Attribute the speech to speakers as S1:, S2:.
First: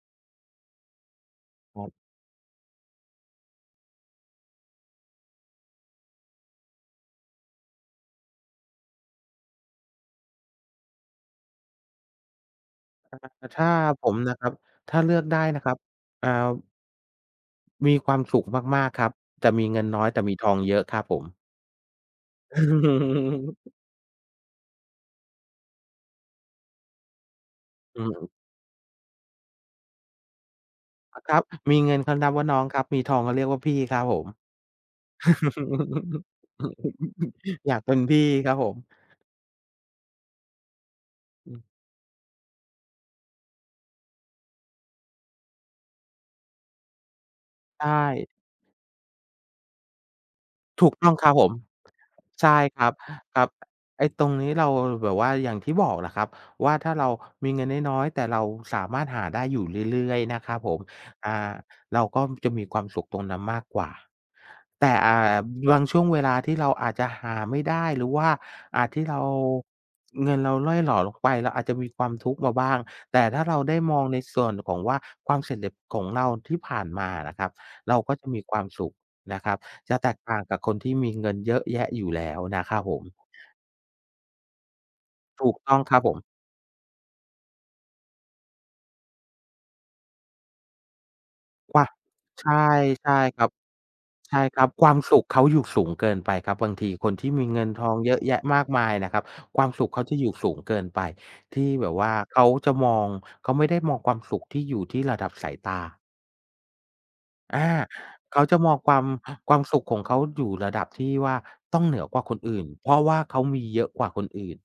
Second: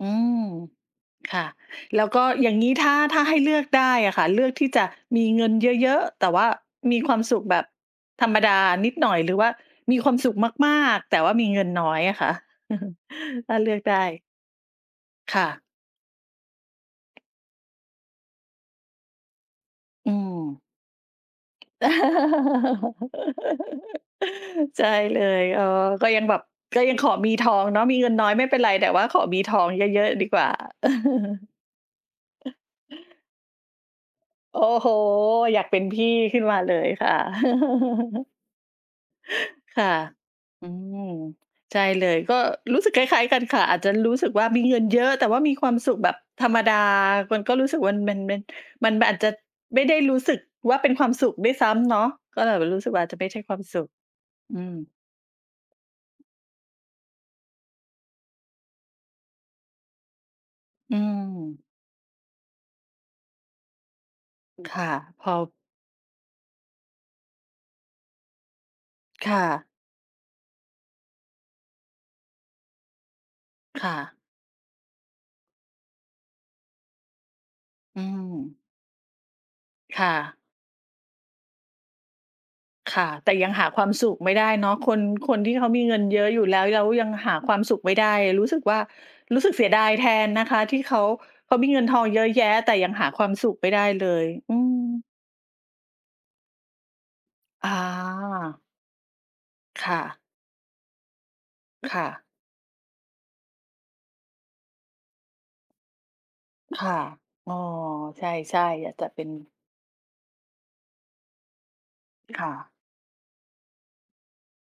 S1: อืม ค่ะ
S2: ครับ
S1: แล้วก็อย่างงี้ ถ้า ถ้าให้เลือกได้อะค่ะ เลือกที่จะมีเงินเยอะ ๆ แต่ว่ามีความสุขแบบธรรมดานิดหน่อย หรือว่ามีความสุขมาก ๆ แต่ว่ามีเงินน้อยอะคะ?
S2: อ่า
S1: ถ้
S2: ถ
S1: า
S2: ้า
S1: เลือกได
S2: ผ
S1: ้
S2: มนะครับ ถ้าเลือกไ
S1: ค
S2: ด้
S1: ่
S2: นะ
S1: ะ
S2: ครับ อ่า มีความสุขมาก ๆ ครับ จะมีเงินน้อ
S1: อ
S2: ย
S1: ื
S2: แต่มีทอง
S1: ม
S2: เยอะครับผม
S1: ใช่เลย อ๋อ ก็ยังแบบ ก็ยังขอมีทองเนาะ มี
S2: อื
S1: เงินน้
S2: อ
S1: อยไม่เป็นไร แต่ว่าขอมีทองเยอะ ๆ ดีกว่า
S2: อะครับ มีเงินเขานับว่าน้องครับ มีทองเขาเรียกว่าพี่ครับผม
S1: โอ้โฮ! อยากเป็นพี่ขึ้นมาเลยค่ะ
S2: อยากเป็นพี่ครับผม
S1: ค่ะ อืม
S2: อืม
S1: ใช่เลย ก็รู้สึกคล้าย ๆ กันค่ะ อาจจะรู้สึกว่ามีเงินเยอะ แต่ว่ามีความสุขแบบธรรมดา มันก็รู้สึ
S2: ใ
S1: ก
S2: ช
S1: ว่ามัน มัน
S2: ่
S1: มัน มัน มันอาจจะไม่ได้รู้สึกว่า
S2: ถ
S1: เป
S2: ู
S1: ็
S2: ก
S1: นค
S2: ต
S1: ว
S2: ้
S1: า
S2: อ
S1: ม
S2: งค
S1: ส
S2: ร
S1: ุ
S2: ับ
S1: ข
S2: ผ
S1: ด้
S2: ม
S1: วยซ้ำเนาะ ก็
S2: ใช
S1: แบ
S2: ่
S1: บจะร
S2: ค
S1: ู้
S2: ร
S1: ส
S2: ั
S1: ึ
S2: บ
S1: กว่าอาจจะไม่ใ
S2: ค
S1: ช
S2: ร
S1: ่
S2: ับ
S1: ความสุข
S2: ไอ้ตรงนี้
S1: อื
S2: เรา
S1: ม
S2: แบบว่าอย่างที่บอกแหละครับว่า ถ้าเรามีเงินน้อย ๆ แต่เราสามารถหาได้อยู่เรื่อย ๆ นะครับผม
S1: อื
S2: อ่า
S1: ม
S2: เราก็จะมีความสุขตรงนั้นมากกว่า
S1: ค
S2: แ
S1: ่
S2: ต
S1: ะ
S2: ่ อ่
S1: พอ
S2: า บางช่วงเวลาที่เราอาจจะหาไม่ได้ หรือว่าอะที่เรา
S1: ค่ะ
S2: เงินเราร่อยหรอลงไป เราอาจจะมีความทุกข์มาบ้าง แต่ถ้าเราได้
S1: ค่
S2: มอง
S1: ะ
S2: ในส่วนของว่า ความสำเร็จ ของเราที่ผ่านมาอะนะครับ เรา
S1: อื
S2: ก็จะมี
S1: ม
S2: ความสุขนะครับ จะ
S1: ค
S2: แ
S1: ่
S2: ตกต
S1: ะ
S2: ่างกับคนที่มีเงินเยอะแยะอยู่แล้วนะครับ
S1: ค
S2: ผ
S1: ่ะ
S2: ม
S1: แต่ยังหาความสุขไม่ได้เนาะ คน คน
S2: ถ
S1: ท
S2: ู
S1: ี่
S2: ก
S1: เข
S2: ต
S1: า
S2: ้อ
S1: ม
S2: ง
S1: ี
S2: ค
S1: เ
S2: ร
S1: งิ
S2: ับ
S1: น
S2: ผ
S1: เยอ
S2: ม
S1: ะอยู่แล้ว แล้วยังหาความสุขไม่ได้ รู้สึกว่า รู้สึกเสียดายแทนนะคะ ที่เขา เขามีเ
S2: ว
S1: งิ
S2: ้า
S1: น
S2: ว!
S1: ทองเยอะแย
S2: ใ
S1: ะ
S2: ช่
S1: แต่ยังห
S2: ใ
S1: า
S2: ช่
S1: ความ
S2: ครั
S1: ส
S2: บ
S1: ุขไม่ได้เลย
S2: ใช่
S1: อื
S2: ครับ ความ
S1: ม
S2: สุขเขาอยู่สูงเกินไปครับ บางทีคนที่มีเงิ
S1: อ
S2: นทองเยอะแยะม
S1: า
S2: ากมายนะครับ ความส
S1: ค
S2: ุข
S1: ่
S2: เขา
S1: ะ
S2: จะอยู่สูงเกินไป ที่แบบ
S1: ค
S2: ว
S1: ่
S2: ่า
S1: ะ
S2: เขาจะมอง เขาไม่ได้มองความสุขที่อยู่ที่ระดับสายตา
S1: ค่ะ อ๋อ
S2: อา
S1: ใช
S2: เขาจะ
S1: ่
S2: มอง
S1: ๆ อย
S2: ค
S1: า
S2: ว
S1: ก
S2: า
S1: จ
S2: ม
S1: ะเป็น
S2: ความสุขของเขาอยู่ระดับที่ว่า ต้องเหนือกว่าคน
S1: ค่
S2: อื่น
S1: ะ
S2: เพราะว่าเขามีเยอะกว่าคนอื่น